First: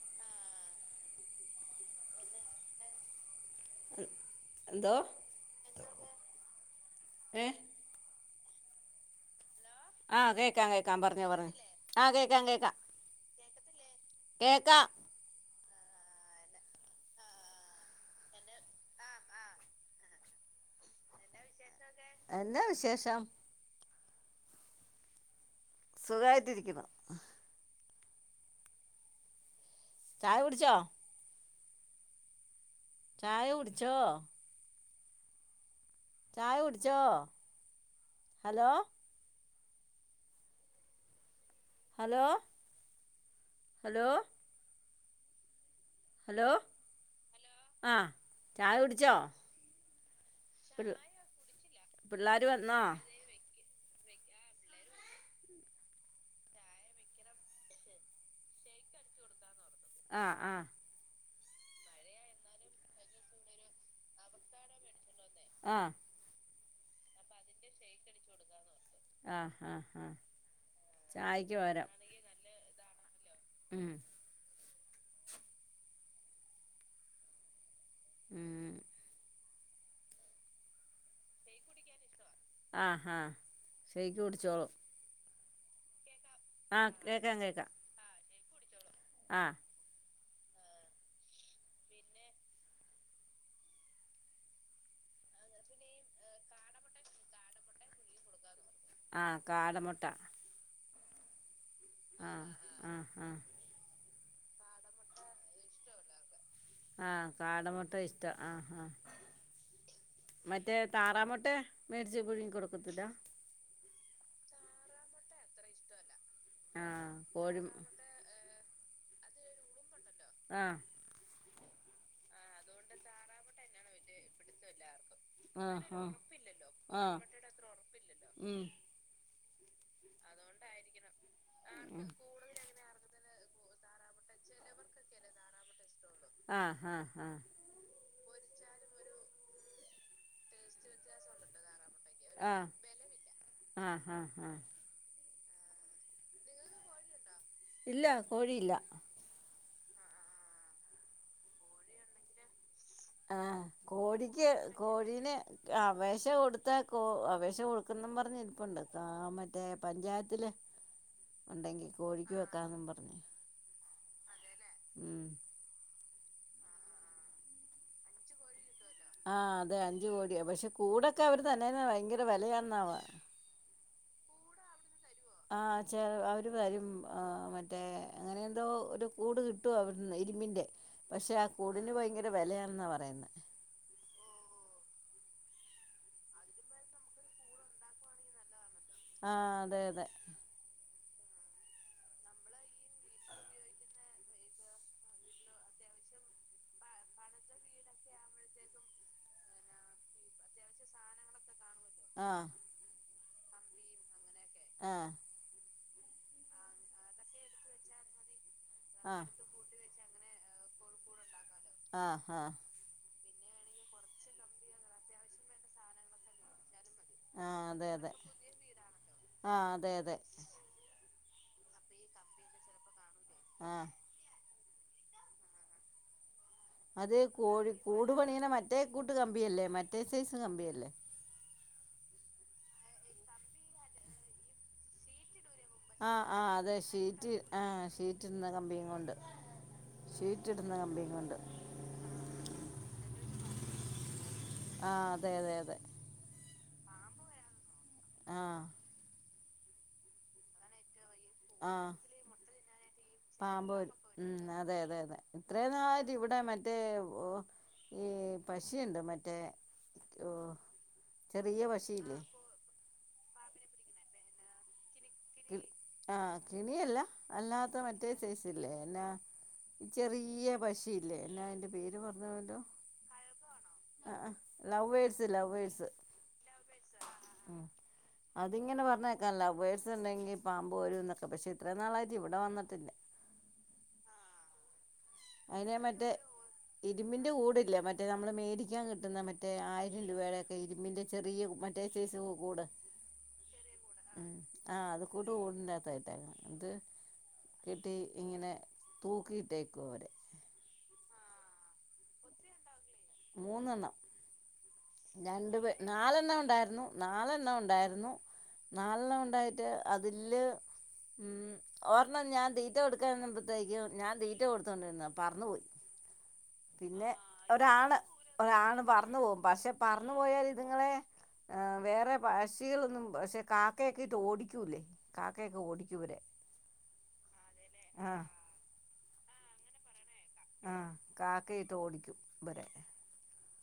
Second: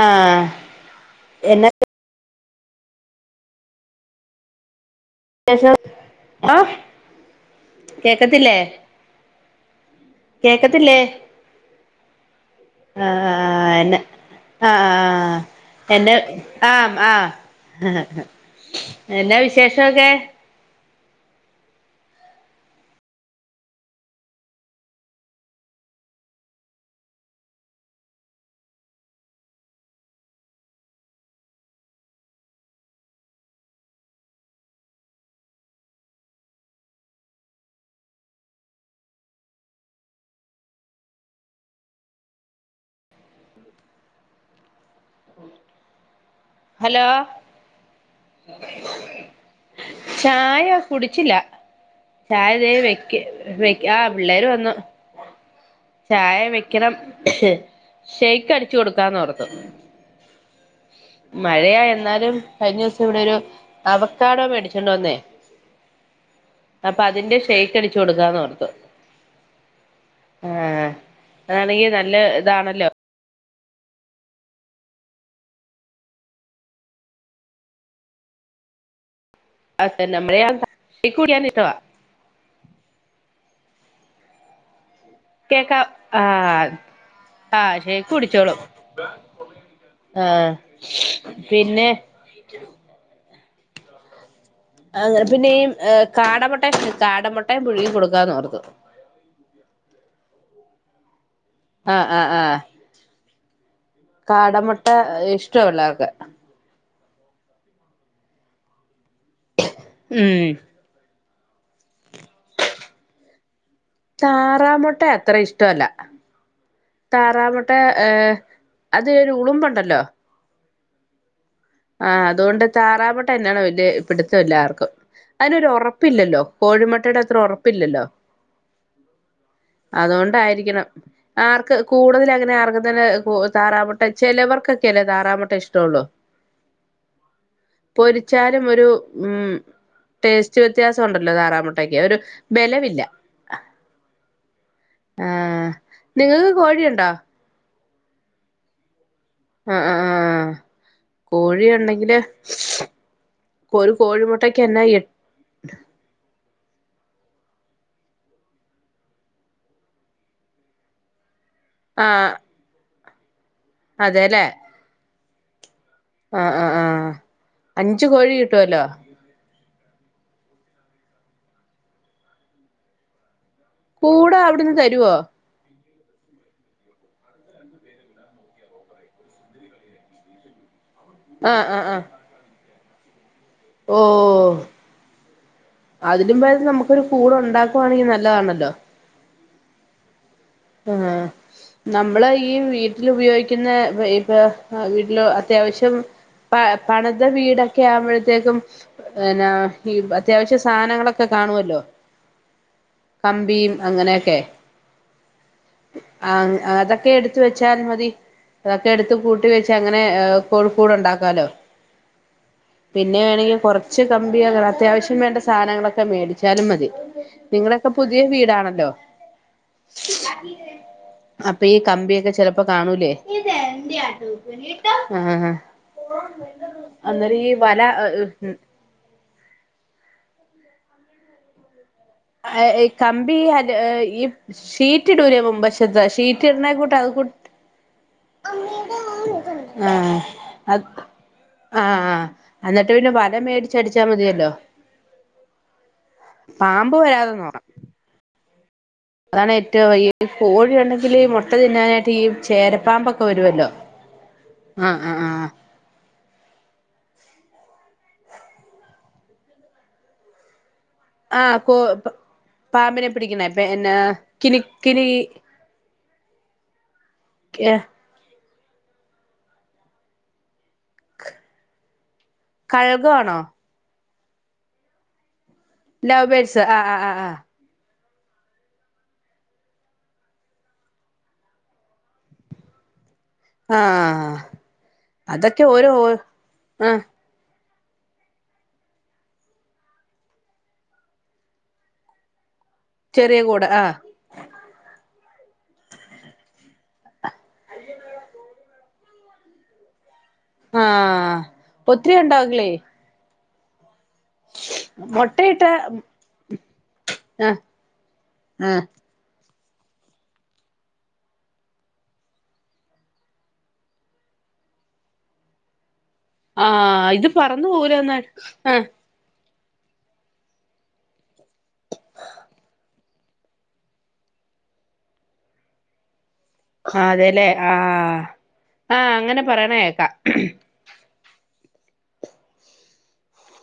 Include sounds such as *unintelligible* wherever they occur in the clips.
ആഹ് എന്നാ *unintelligible* എന്തോ? അത്യാവശ്യം ആഹ് ഏ കേക്കത്തില്ലേ? ആ കേക്കാം കേക്കത്തില്ലേ കേക്കാം പറഞ്ഞോ പറഞ്ഞോ ആ കേക്കാം കേക്കാം ആഹ് ആഹ് എന്നാ ആഹ് കേക്കാം ആഹ് ആഹ് എന്നാ ആഹ് ആഹ് എന്നാ വിശേഷൊക്കെ? എന്നാ വിശേഷം സുഖമായിട്ടിരിക്കുണു ചായ കുടിച്ചോ? ചായ കുടിച്ചോ? ചായ കുടിച്ചോ? Hello hello hello hello hello ആഹ് ചായ കുടിച്ചോ? ചായ പിള്ള കുടിച്ചില്ല പിള്ളേർ ചായ ഇതെ വന്നോ വെക്ക് വെ ആഹ് പിള്ളേര് വന്നു ചായ വെക്കണം ഷെയ്ക്ക് അടിച്ചു കൊടുക്കാന്നോർത്തു ആഹ് ആഹ് മഴയാ എന്നാലും കഴിഞ്ഞ ദിവസം ഇവിടെ ഒരു അവക്കാടോ മേടിച്ചോണ്ടു വന്നേ ആഹ് അപ്പൊ അതിന്റെ ഷെയ്ക്ക് അടിച്ചു കൊടുക്കാന്നോർത്തു ആഹ് ആഹ് ആഹ് ആഹ് അതാണെങ്കി നല്ല ഇതാണല്ലോ ഉം ഉം അതെന്നെ *unintelligible* ആഹ് ആഹ് ഷെയ്ക്ക് കുടിച്ചോളും കേക്കാം ആഹ് ആ ആഹ് ഷെയ്ക്ക് കുടിച്ചോളും ആഹ് ആഹ് പിന്നെ അങ്ങനെ പിന്നെ ഈ കാടമുട്ടയും കാടമുട്ടയും പുഴുങ്ങി കൊടുക്കാന്നോർത്തു ആഹ് കാട മൊട്ട ആഹ് ആഹ് ആഹ് കാട മൊട്ട ഇഷ്ട്ടാ പിള്ളേർക്ക് ആഹ് കാട മൊട്ട ഇഷ്ട്ടാ ആഹ് ആഹ് ഉം മറ്റേ താറാമൊട്ടേ മേടിച്ച് പുഴുങ്ങി കൊടുക്കത്തില്ല താറാമൊട്ട അത്ര ഇഷ്ട്ടവല്ല ആഹ് കോഴി താറാമൊട്ട ഏഹ് അത് ഒരു ഉളുമ്പൊണ്ടല്ലോ? ആഹ് ആഹ് അതുകൊണ്ട് താറാമൊട്ട എന്നാണോ വല്യ പിടുത്തമില്ല ആർക്കും അയിനൊരു ആഹ് ഒറപ്പില്ലല്ലോ ആഹ് ആഹ് കോഴിമുട്ടയുടെ അത്ര ഒറപ്പില്ലല്ലോ ഉം അതുകൊണ്ടായിരിക്കണം ആർക്ക് കൂടുതൽ അങ്ങനെ ആർക്ക് അങ്ങനെ കു താറാമൊട്ട ചെലവർക്കൊക്കെയല്ലേ താറാമൊട്ട ഇഷ്ട്ടവൊള്ളൂ ആഹ് ആഹ് ആഹ് പൊരിച്ചാലും ഒരു ഉം ടേസ്റ്റ് വ്യത്യാസമുണ്ടല്ലോ താറാമുട്ടയ്ക്ക് ഒരു ആഹ് ബലവില്ല ആഹ് ആഹ് നിങ്ങൾക്ക് കോഴിയുണ്ടോ ഇല്ല കോഴിയില്ല ആഹ് ആഹ് ആഹ് കോഴിയുണ്ടെങ്കില് ആഹ് കോഴിക്ക് കോഴീന് അപേക്ഷ കൊടുത്താ കോ അപേക്ഷ കൊടുക്കുന്ന് പറഞ്ഞിരിപ്പുണ്ട് ആഹ് മറ്റേ പഞ്ചായത്തില് ഉണ്ടെങ്കി ആ കോഴിക്ക് വെക്കാന്നും പറഞ്ഞ് അതെല്ലേ ഉം ആഹ് ആഹ് ആഹ് അഞ്ചു കോഴി കിട്ടുവല്ലോ ആ അതെ അഞ്ചു കോഴി പക്ഷെ കൂടൊക്കെ അവർ തര്ന്ന ഭയങ്കര വെലയാന്ന കൂട് അവിടുന്ന് തരുവോ ആ ചെ അവര് വരുംഅ മറ്റേ അങ്ങനെന്തോ ഒരു കൂട് കിട് ട്ടും അവിടുന്ന് ഇരുമ്പിൻ്റെ പക്ഷേ ആ കൂടിന് ഭയങ്കര വിലയാണെന്നാ പറയുന്നെ ഓഹ് അതിലും ഭേതം നമുക്കൊരു കൂടെ ഉണ്ടാക്കുവാണെങ്കിൽ നല്ലതാണല്ലോ ആഹ് അതെ അതെ ആഹ് നമ്മള് ഈ വീട്ടിൽ ഉപയോഗിക്കുന്ന വൈബ് ആ വീട്ടിലോ അത്യാവശ്യം പ പണിത വീടൊക്കെ ആവുമ്പോഴത്തേക്കും പിന്നാ ഈ അത്യാവശ്യം സാധനങ്ങളൊക്കെ കാണുവല്ലോ ആഹ് കമ്പിയും അങ്ങനെയൊക്കെ ആഹ് ആഹ് അതൊക്കെ എടുത്ത് വെച്ചാൽ മതി അതൊക്കെ എടുത്ത് ആഹ് കൂട് ഇട്ട് വെച്ച് അങ്ങനെ കൊഴക്കൂട് ഉണ്ടാക്കാല്ലോ ആഹ് ആഹ് പിന്നെ വേണങ്കി കൊറച്ച് കമ്പി ആണ് അത്യാവശ്യം വേണ്ട സാധനങ്ങളൊക്കെ മേടിച്ചാലും മതി ആഹ് അതെ നിങ്ങളെക്കെ അതെ പുതിയ വീടാണല്ലോ ആഹ് അത് അപ്പ ഈ കമ്പിയൊക്കെ ചെലപ്പോ കാണൂലേ ആഹ് ആഹ് ആഹ് പൂവ്വ അത് കോഴി കൂടു പണിയണ മറ്റേ കൂട്ട് കമ്പിയല്ലേ മറ്റേ സൈസ് കമ്പിയല്ലേ ഈ കമ്പി അ ഈ ഷീറ്റിടൂലെ മുമ്പശ് ആഹ് ഷീറ്റ് ആഹ് ഇടണേ അതെ കൂട്ട് അത് കൂട് ഷീറ്റ് ആഹ് ഷീറ്റിടുന്ന കമ്പിം കൊണ്ട് ഷീറ്റ് ഇടുന്ന അത് കമ്പിം കൊണ്ട് ആഹ് ആഹ് എന്നിട്ട് പിന്നെ വല മേടിച്ചടിച്ചാ മതിയല്ലോ ആഹ് അതെ അതെ അതെ പാമ്പ് വരാതെ നോക്കണം ആഹ് അതാണ് ഏറ്റവും വലിയ കോഴിയുണ്ടെങ്കല് മൊട് ആഹ് വരുവല്ലോ ബോ ഉം അതെ ആഹ് അതെ അതെ ആഹ് ആഹ് ഇത്രയും നാള തി ഇവിടെ മറ്റേ ഈ പഷയുണ്ട് മറ്റേ ഓഹ് ആ കൊ പാമ്പിനെ പിടിക്ന്ന പിന്നെ കിലി കിലി കി ആഹ് കിണിയല്ല അല്ലാത്ത മറ്റ് റ്റേ സയ്‌സല്ലേ എന്നാ ചെറിയ പശിയില്ലേ എന്നാ എന്റെ അയ്‌ന്റെ പേര് പറഞ്ഞല്ലോ കഴുക് ആണോ ആഹ് അഹ് ലവ്വേഴ്സ് ലവ്വേഴ്സ് ലൗ ബേട്സ് ആഹ് ആഹ് ആഹ് അതിങ്ങനെ പറഞ്ഞേക്കാ ലൗ ബെഡ്സ് ഇണ്ടെങ്കിൽ പാമ്പ് വരുന്നൊക്കെ പക്ഷേ ഇത്രയും നാളായിട്ട് ഇവിടെ വന്നട്ടില്ല ആഹ് അതൊക്കെ ഓരോ ആ കൂടില്ല മറ്റേ നമ്മള് മേടിക്കാൻ കിട്ടുന്ന മറ്റേ ആയിരം രൂപയുടക്കെ ഇരുമ്പിന്റെ ചെറിയ മറ്റ മറ്റേ സെയ്‌സ് കൂട് ചെറിയ കൂട് ആ ഉം ആ് അത കൂട്ട ഓടിത്തായിട്ട അത് കിട്ടി ഇങ്ങനെ തൂക്കിയിട്ടേക്ക് അവരെ ആഹ് ഒത്തിരി ഉണ്ടാവില്ലേ മൂന്നെണ്ണം രണ്ട് മുട്ടയിട്ട പേ നാലെണ്ണണം ഉണ്ടായിരുന്നു നാലെണ്ണ ആഹ് ഉണ്ടായിരുന്നു ആഹ് നാലെണ്ണം ഉണ്ടായിട്ട് അതില് ഉം ഓരെണ്ണം ഞാൻ തീറ്റ കൊടുക്കാൻമ്പത്തേക്കും ഞാൻ തീറ്റ കൊടുത്തോണ്ടിരുന്ന പറന്നു പോയി *inaudible* പിന്നെ ഇത് പറന്നു ഒരാള് പോവൂലന്നാ ഒരാണ് ആഹ് പറന്നു പോകും പക്ഷെ പറഞ്ഞു പോയാൽ ഇതുങ്ങളെ വേറെ പശികളൊന്നും പക്ഷെ ക ക്കയൊക്കെയിട്ട് ഓിക്കൂല്ലേ കാക്കയൊക്കെ ഓടിക്കവരെ അതെല്ലേ ആഹ ആഹ അങ്ങനെ പറയണ കേക്കാം ആ കാക്കയിട്ട് ഓടിക്കും ഇരെ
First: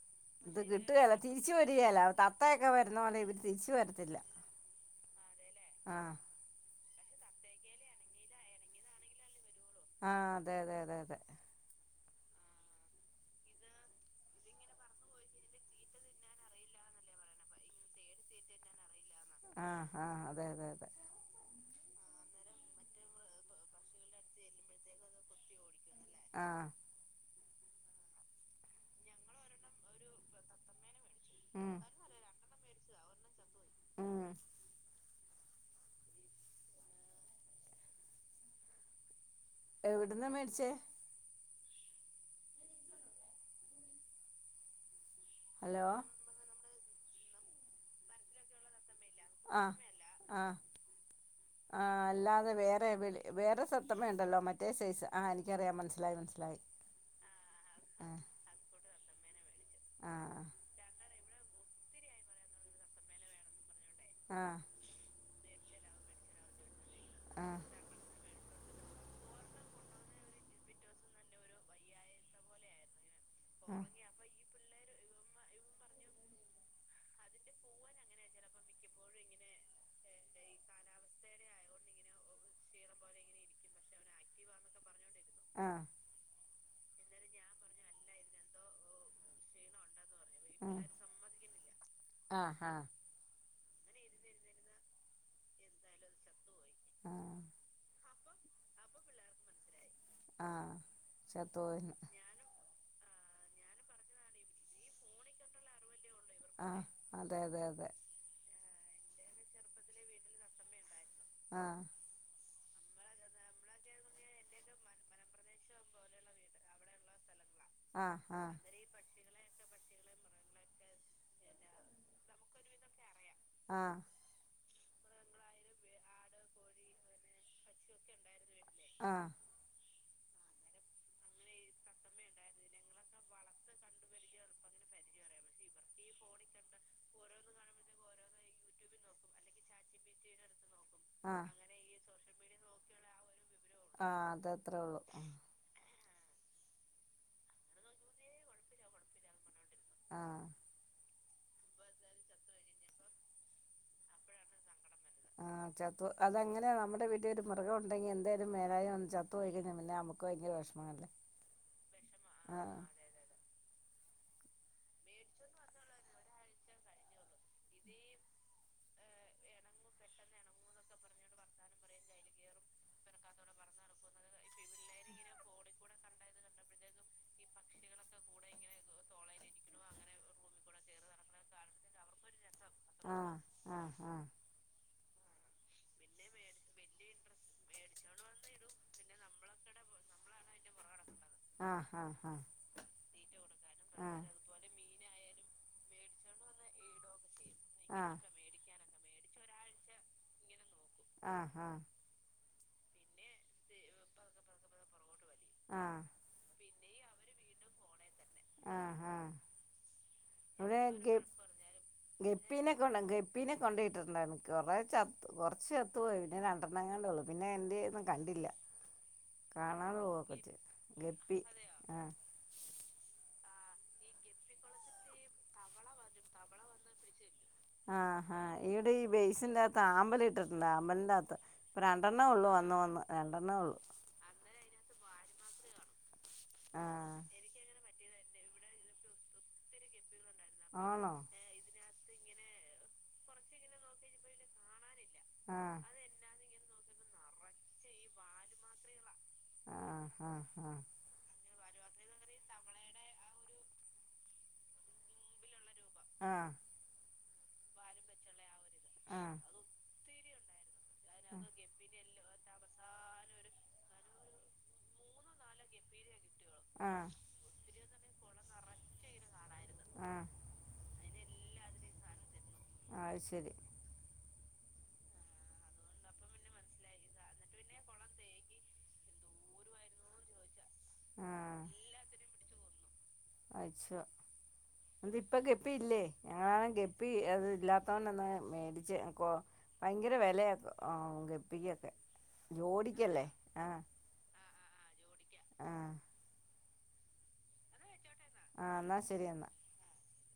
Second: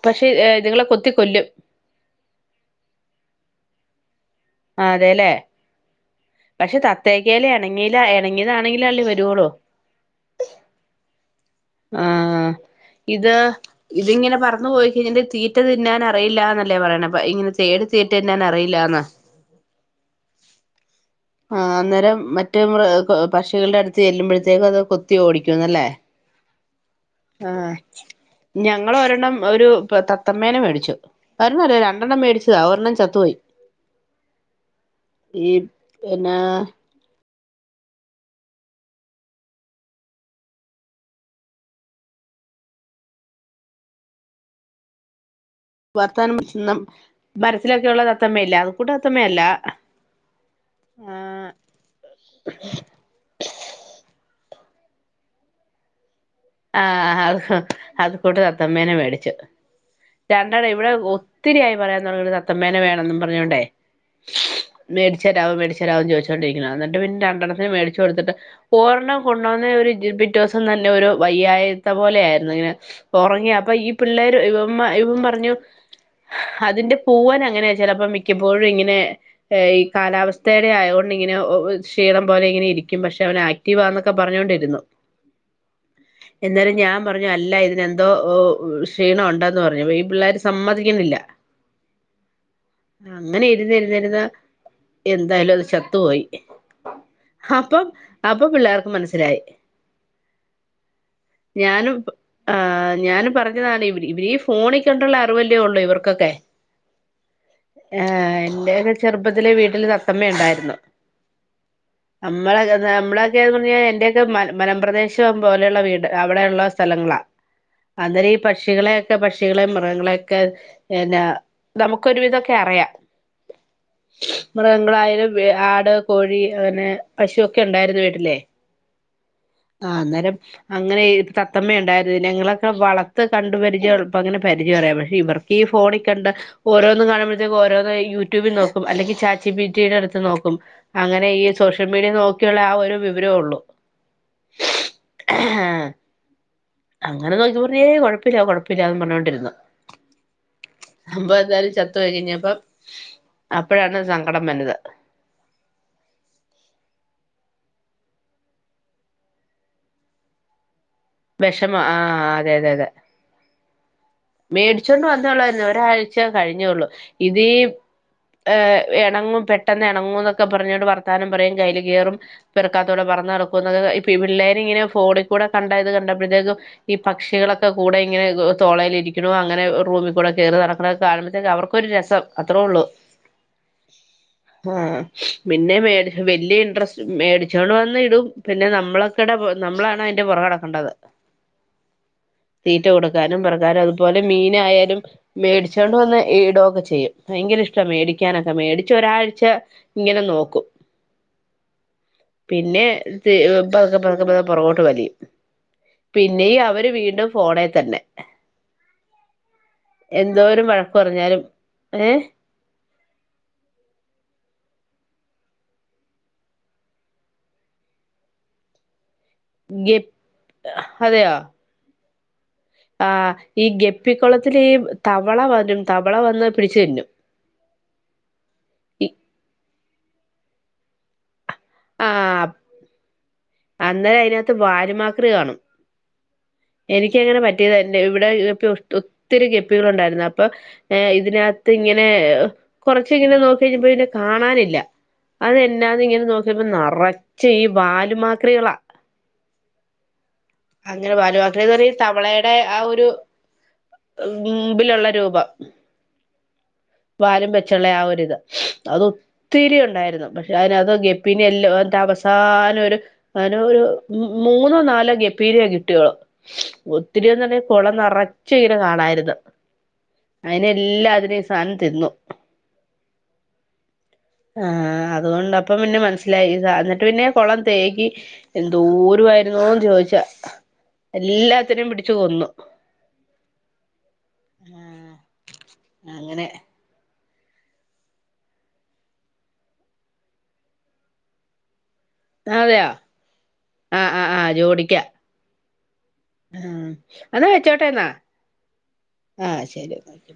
പക്ഷെ ഇത് ഇതുങ്ങളെ കൊത്തി കിട്ടുകല്ല കൊല്ലും തിരിച്ച് തത്തയൊക്കെ വരുന്നോണ്ട് ഇവര് തിരിച്ചു വരത്തില്ല ആ അതെല്ലേ ആഹ് പക്ഷെ തത്തേക്കൽേ ഇണങ്ങീല ഇണങ്ങിയതാണെങ്കിലിൽ അള്ളി വരുവളൂ ആഹ് അതെ അതെ അതെ അതെ ആഹ് ഇത് ഇതിങ്ങനെ പറഞ്ഞു പോയി കഴിഞ്ഞ് തീറ്റത് തിന്നാൻ അറിയില്ലാന്നല്ലേ പറയണപ്പ ഇങ്ങനെ തേടി തീറ്റ ന്നാൻ അറിയില്ലന്നാ ആഹ് ആഹ് അതെ അതെ അതെ ആ അന്നേരം മറ്റ മ പക്ഷികളുടെ അടുത്ത് ചെല്ലുമ്പോഴത്തേക്കും അത് കൊത്തി ഓടിക്കും അല്ലേ ആഹ് ആഹ് ഞങ്ങൾ ഒരെണ്ണം ഒരു തത്തമേന മേടിച്ചു ഒരെണ്ണമല്ല രണ്ടെണ്ണം മേടിച്ചതാ ഒരെണ്ണം ചത്തുപോയി ആഹ് ഈ പിന്ന എവിടന്നാ മേടിച്ചേ ഹലോ വർത്താനം മരലൊക്കെയുള്ളള്ളത് തത്തമ്മയയില്ല അത കൂട്ട തത്തമ്മയല്ല ആഹ് ആഹ് ആഹ് ആ അല്ലാതെ വേറെ വിൽ വേറെ തത്തമ ഉണ്ടല്ലോ മറ്റേ സൈസ് ആ എനിക്കറിയാൻ മനസ്സിലായി മനസ്സിലായി ആഹ അത് ആ അത കൂട്ട തത്തമ്മേനെ മേടിച്ചു ആ രണ്ടെണ്ണം ഇവിടെ ഒത്തിരിയായി പറയാൻ പറഞ്ഞ തത്തമേനെ വേണം എന്നും പറഞ്ഞോണ്ടേ ആഹ് മേടിച്ചരാവും മേടിച്ചതാവും ചോദിച്ചുകൊണ്ടിരിക്കണം എന്നിട്ട് പിന്നെ ആ രണ്ടെണ്ത്തിന് മേടിച്ചച്ച് കൊടുത്തിട്ട് ഓർണ് കൊണ്ടോന്ന ഒരു ബിറ്റിവസം തന്നെ ഒരു വയ്യായത്ത പോലെ ആയിരുന്നു ഇങ്ങനെ ഉറങ്ങിയ അപ്പൊ ആ ഈ പിള്ളേർ ഇവ ഇപ്പം പറഞ്ഞു അതിന്റെ പോവാൻ അങ്ങനെ ചെിലപ്പോ മിക്കപ്പോഴും ഇങ്ങനെ ഈ കാലാവസ്ഥയുടെ ആയത കൊണ്ട് ഇങ്ങനെ ക്ഷീണംം പോലെ ഇങ്ങനെ ഇരിക്കും പക്ഷെ അവന ആയി അറ്റിവ് ആണ് എന്നൊക്കെ പറഞ്ഞുകൊണ്ടിരുന്നു ആഹ് എന്നാലും ഞാൻ പറഞ്ഞു അല്ല ഇതിനന് എന്തോ ക്ഷീണം ഉണ്ടന്ന് പറഞ്ഞു ഈ പിള്ളേര് സമ്മതിക്കുന്നില്ല ആഹ് ആഹ് അങ്ങനെ ഇരുന്നി ഇരുന്നിരുന്ന എന്തായാലും അത് ചത്തു പോയി ആഹ് അപ്പം. അപ്പം പിള്ളേർക്കും മനസ്സിലായി ആഹ് ഞാനും ചത്തുപോയെന്ന് ആഹ് ആഹ്. ഞാനും പറഞ്ഞതാണ് ഇവര്. ഇവര് ഈ ഫോണി കണ്ടൊള്ള അറിവല്ലേഒള്ളൂ ഇവർക്കൊക്കെ. ആഹ് അതെ അതെ അതെ ആഹ്. എന്റെക്കെ ചെറുപ്പത്തിലെ വീട്ടില് തത്തമ്മണ്ടായിര്ന്നു. ആഹ് അമ്മളക്കെർഞ്ഞാ അമ്മളെക്കെന്ന് പർഞ്ഞെയ്‌ഞ്ഞാ എന്റെയൊക്കെ മല മലമ്പ്രദേശ പോലെയ്ള്ള വീട് അവടെള്ള സ്ഥലങ്ങളാ. ആഹ് അന്നേരം ഈ ആഹ് പക്ഷികളെ ക്കെ പക്ഷികളേയും, മൃഗങ്ങളെയൊക്കെ എന്നെ നമുക്കൊരു വിതൊക്കെ അറയാ. ആഹ് മൃഗങ്ങളായാലും വേ ആട്, കോഴി അങ്ങനെ പശുഒക്കെ ണ്ടായിരുന്ന് വീട്ട്ലേ ആഹ് ആഹ് അന്നേരം അങ്ങനെ ഈ തത്തമ്മ യുണ്ടായി ര്ന്ന്. ഞങ്ങളൊക്കെ വളർത്ത് കണ്ട് പരിചയ *unintelligible* പ്പങ്ങനെ പരിചയറയാമെ. പക്ഷെ ഇവർ ഈ ഫോണി കണ്ട ഓരോന്ന് കാണുമ്പഴത്തേക്ക് ഓരോന്ന് ഈ യൂട്യൂബി നോക്കും. അല്ലെങ്കി ചാറ്റ് ജിപിറ്റിടെ ട്ത്ത് നോക്കും. അങ്ങനെ ഈ സോഷ്യൽ മീഡിയ നോക്കിയുള്ള ആ ഒരു വിവരോള്ളൂ. ആഹ് അതത്രേ ഉള്ളു ആഹ്. അങ്ങനെ നോക്കി പർഞ്ഞു ഏയ്‌ കൊഴപ്പില്ല, കൊഴപ്പില്ലാന്നും പറഞ്ഞോണ്ടിരുന്ന്. ആഹ് സംഭവന്തായാലും ചത്തോയി കഴിഞ്ഞപ്പം അപ്പഴാണ് സങ്കടം വന്നത് ആഹ് ചത്തൊ അതങ്ങനെയാ നമ്മടെ വീട്ടി ഒരു മൃഗം ഒണ്ടെങ്ങി എന്തേലും മേലായിയ വന്ന് ചത്തോയികഴിഞ്ഞ പിന്നെ അമു ക്ക് ഭയങ്കര വെഷ്മാല്ലേ വെഷമാ ആഹ് അതെ തെ തെ മേടിച്ചൊണ്ട് വന്നോള്ളർന്ന്. ഒരാഴ്ച കഴിഞ്ഞേള്ളു. ഇതീ ഏഹ് എണങ്ങും പെട്ടെന്ന് എണങ്ങും ന്നൊക്കെ പറഞ്ഞോണ്ട്‌ വർത്താനം പറയും കൈയ്യില് കേറും പെറക്കാത്തൂടെ പറന്നടക്കുന്നക്കെ ഇപ്പ ഈ പിള്ളേരിങ്ങനെ ഫോണിക്കൂടെ കണ്ടത് കണ്ടപ്പോഴത്തേക്കും ഈ പക്ഷികളൊക്കെ കൂടെ ഇങ്ങനെ തോളേലിരിക്ക്ണു അങ്ങനെ റൂമി കൂടെ കേറി നടക്കണക്കെ കാണുമ്പോഴത്തേക്ക് അവർ ക്കൊര് രസം അത്രോള്ളൂ. ആഹ് ആഹ് ആഹ് ആഹ് ആഹ്. പിന്നെ മേടി വല്യ ഇൻട്രസ്റ്റ് മേടിച്ചോണ്ട് വന്ന് ഇടും. പിന്നെ നമ്മളൊക്കടെ നമ്മളാണ യിന്റെ പൊറകെ നടക്കണ്ടത്. ആഹ് ആഹ് ആഹ് തീറ്റ കൊടുക്കാനും പറക്കാനും അതുപോലെ മീ നെ ആയാലും മേടിച്ചോണ്ട് വന്ന് ഈടൊക്കെ ചെയ്യും. ഭയങ്കര ഇഷ്ട മേടിക്കാന ക്കെ. മേടിച്ച് ഒരാഴ്ച ഇങ്ങനെ നോക്കും. ആഹ് ആഹ് പിന്നെ തി പതക്കെ പതക്കെ പത ക്കെ പൊറകോട്ട് വലിയും ആഹ് പിന്നെയും അവര് വീണ്ടും ഫോണേ തന്നെ ആഹ് ആഹ് എന്തോരും വഴക്ക് പറഞ്ഞാലും ഏഹ് പിന്നെ കൊണ്ടങ്ങ ഗപ്പീനെ കൊണ്ടോയിട്ടുണ്ടാര്ന്ന്. കൊറേചത്ത് കൊർച്ച് ചത്തു പോയി പിന്നെ രണ്ടെണ്ണങ്ങാണ്ട് ഒള്ള്. പിന്നെ എന്ത്യെന്ന് കണ്ടില്ല കാണാ ഗപ് പോവൊക്കെ ചെയ്യും. ഗപ്പി ആഹ് ആഹ് ഈ ഗപ്പി ക്കൊളത്തില് ഈ തവള വരും. തവള വന്ന് പിടിച്ച് തിന്നും ആഹ് ആഹ് ഇവിടെ ഈ ബേ്സിന്റെറ അകത്ത് ആമ്പലി ട്ടിട്ടുണ്ട് ആമ്പൽന്റെ ആത്ത്. ഇപ്പ ആ രണ്ടെണ്ണോ ഒള്ളു വന്ന് വന്ന് രണ്ടണ്ണോ ഉള്ളൂ. അന്നേരം അതിനകത്ത് ആഹ് എനക്കങ്ങനെ പറ്റിയതാ. എന്റെ ഇവടെ ഒത്തിരി ഗപ്പികളൊ ണ്ടായിര്ന്ന് അപ്പം ഏഹ് ആണോ ഇതിനാ ത്ത് ഇങ്ങനെ കൊർച്ചിങ്ങനെ നോക്കി കഴിഞ്ഞപ്പൊ പിന്നെകാണാനില്ല. ആഹ് അത്എന്നാന് ങ്ങനെ നോക്കി ക്കിയപ്പോ നറച്ച് ഈ വാലുമാക്രികളാ ആഹ് ആഹ് ആഹ് അങ്ങനെ വലുമാക്രി പറ തവളയുടെ ആ ഒരു മുമ്പിലൊള്ള രൂപം ആഹ് വാലും വെച്ചുള്ള ആ ഒരിത് അത് ആഹ് ഒത്തിരി ഉണ്ടായിരുന്നു പക്ഷെ അതിനാത് ഗപ് പിന്നെ എൽ എന്തസ്ഥ സാനം ഒരു അനൊ ഒരു മു മൂന്നോ നാലോ ഗപ്പീനെ കിട്ടിഓൾ ആഹ് ഒത്തിരി എന്നുപറഞ്ഞ കൊളം നറച്ചു ഇങ്ങനെ കാണാരുന്നു ആഹ് അയിനെല്ലാം അതിന സാനം തിന്നു അത് ശരി ആഹ് അതുകൊണ്ടപ്പ പിന്നെ മനസ്സിലായി എന്നിട്ട് പിന്നെ കൊളം തേകി എന്തൂരമായിരുന്നോന്ന് ചോദിച്ചാ എല്ലാത്തിനും പിടിച്ചു കൊന്നു അച്ച എത് ഇപ്പ ഗപ്പയില്ലേ അങ്ങനെ ഞങ്ങളാണ് ഗപ്പ അത് ഇല്ലാത്തവണ്ടന്ന മേടിച്ച് കൊ ഭയങ്കര വിലയാക്ക ആ ഗപ്പിക്കൊക്കെ അതെയോ ജോഡിക്കല്ലേ ആഹ് ആ ആ ആഹ് ജോഡിക്കാ ആഹ് ആ എന്നാ വെച്ചോട്ടെ എന്നാ ആഹ് എന്നാ ശരി എന്നാ ആ ശരി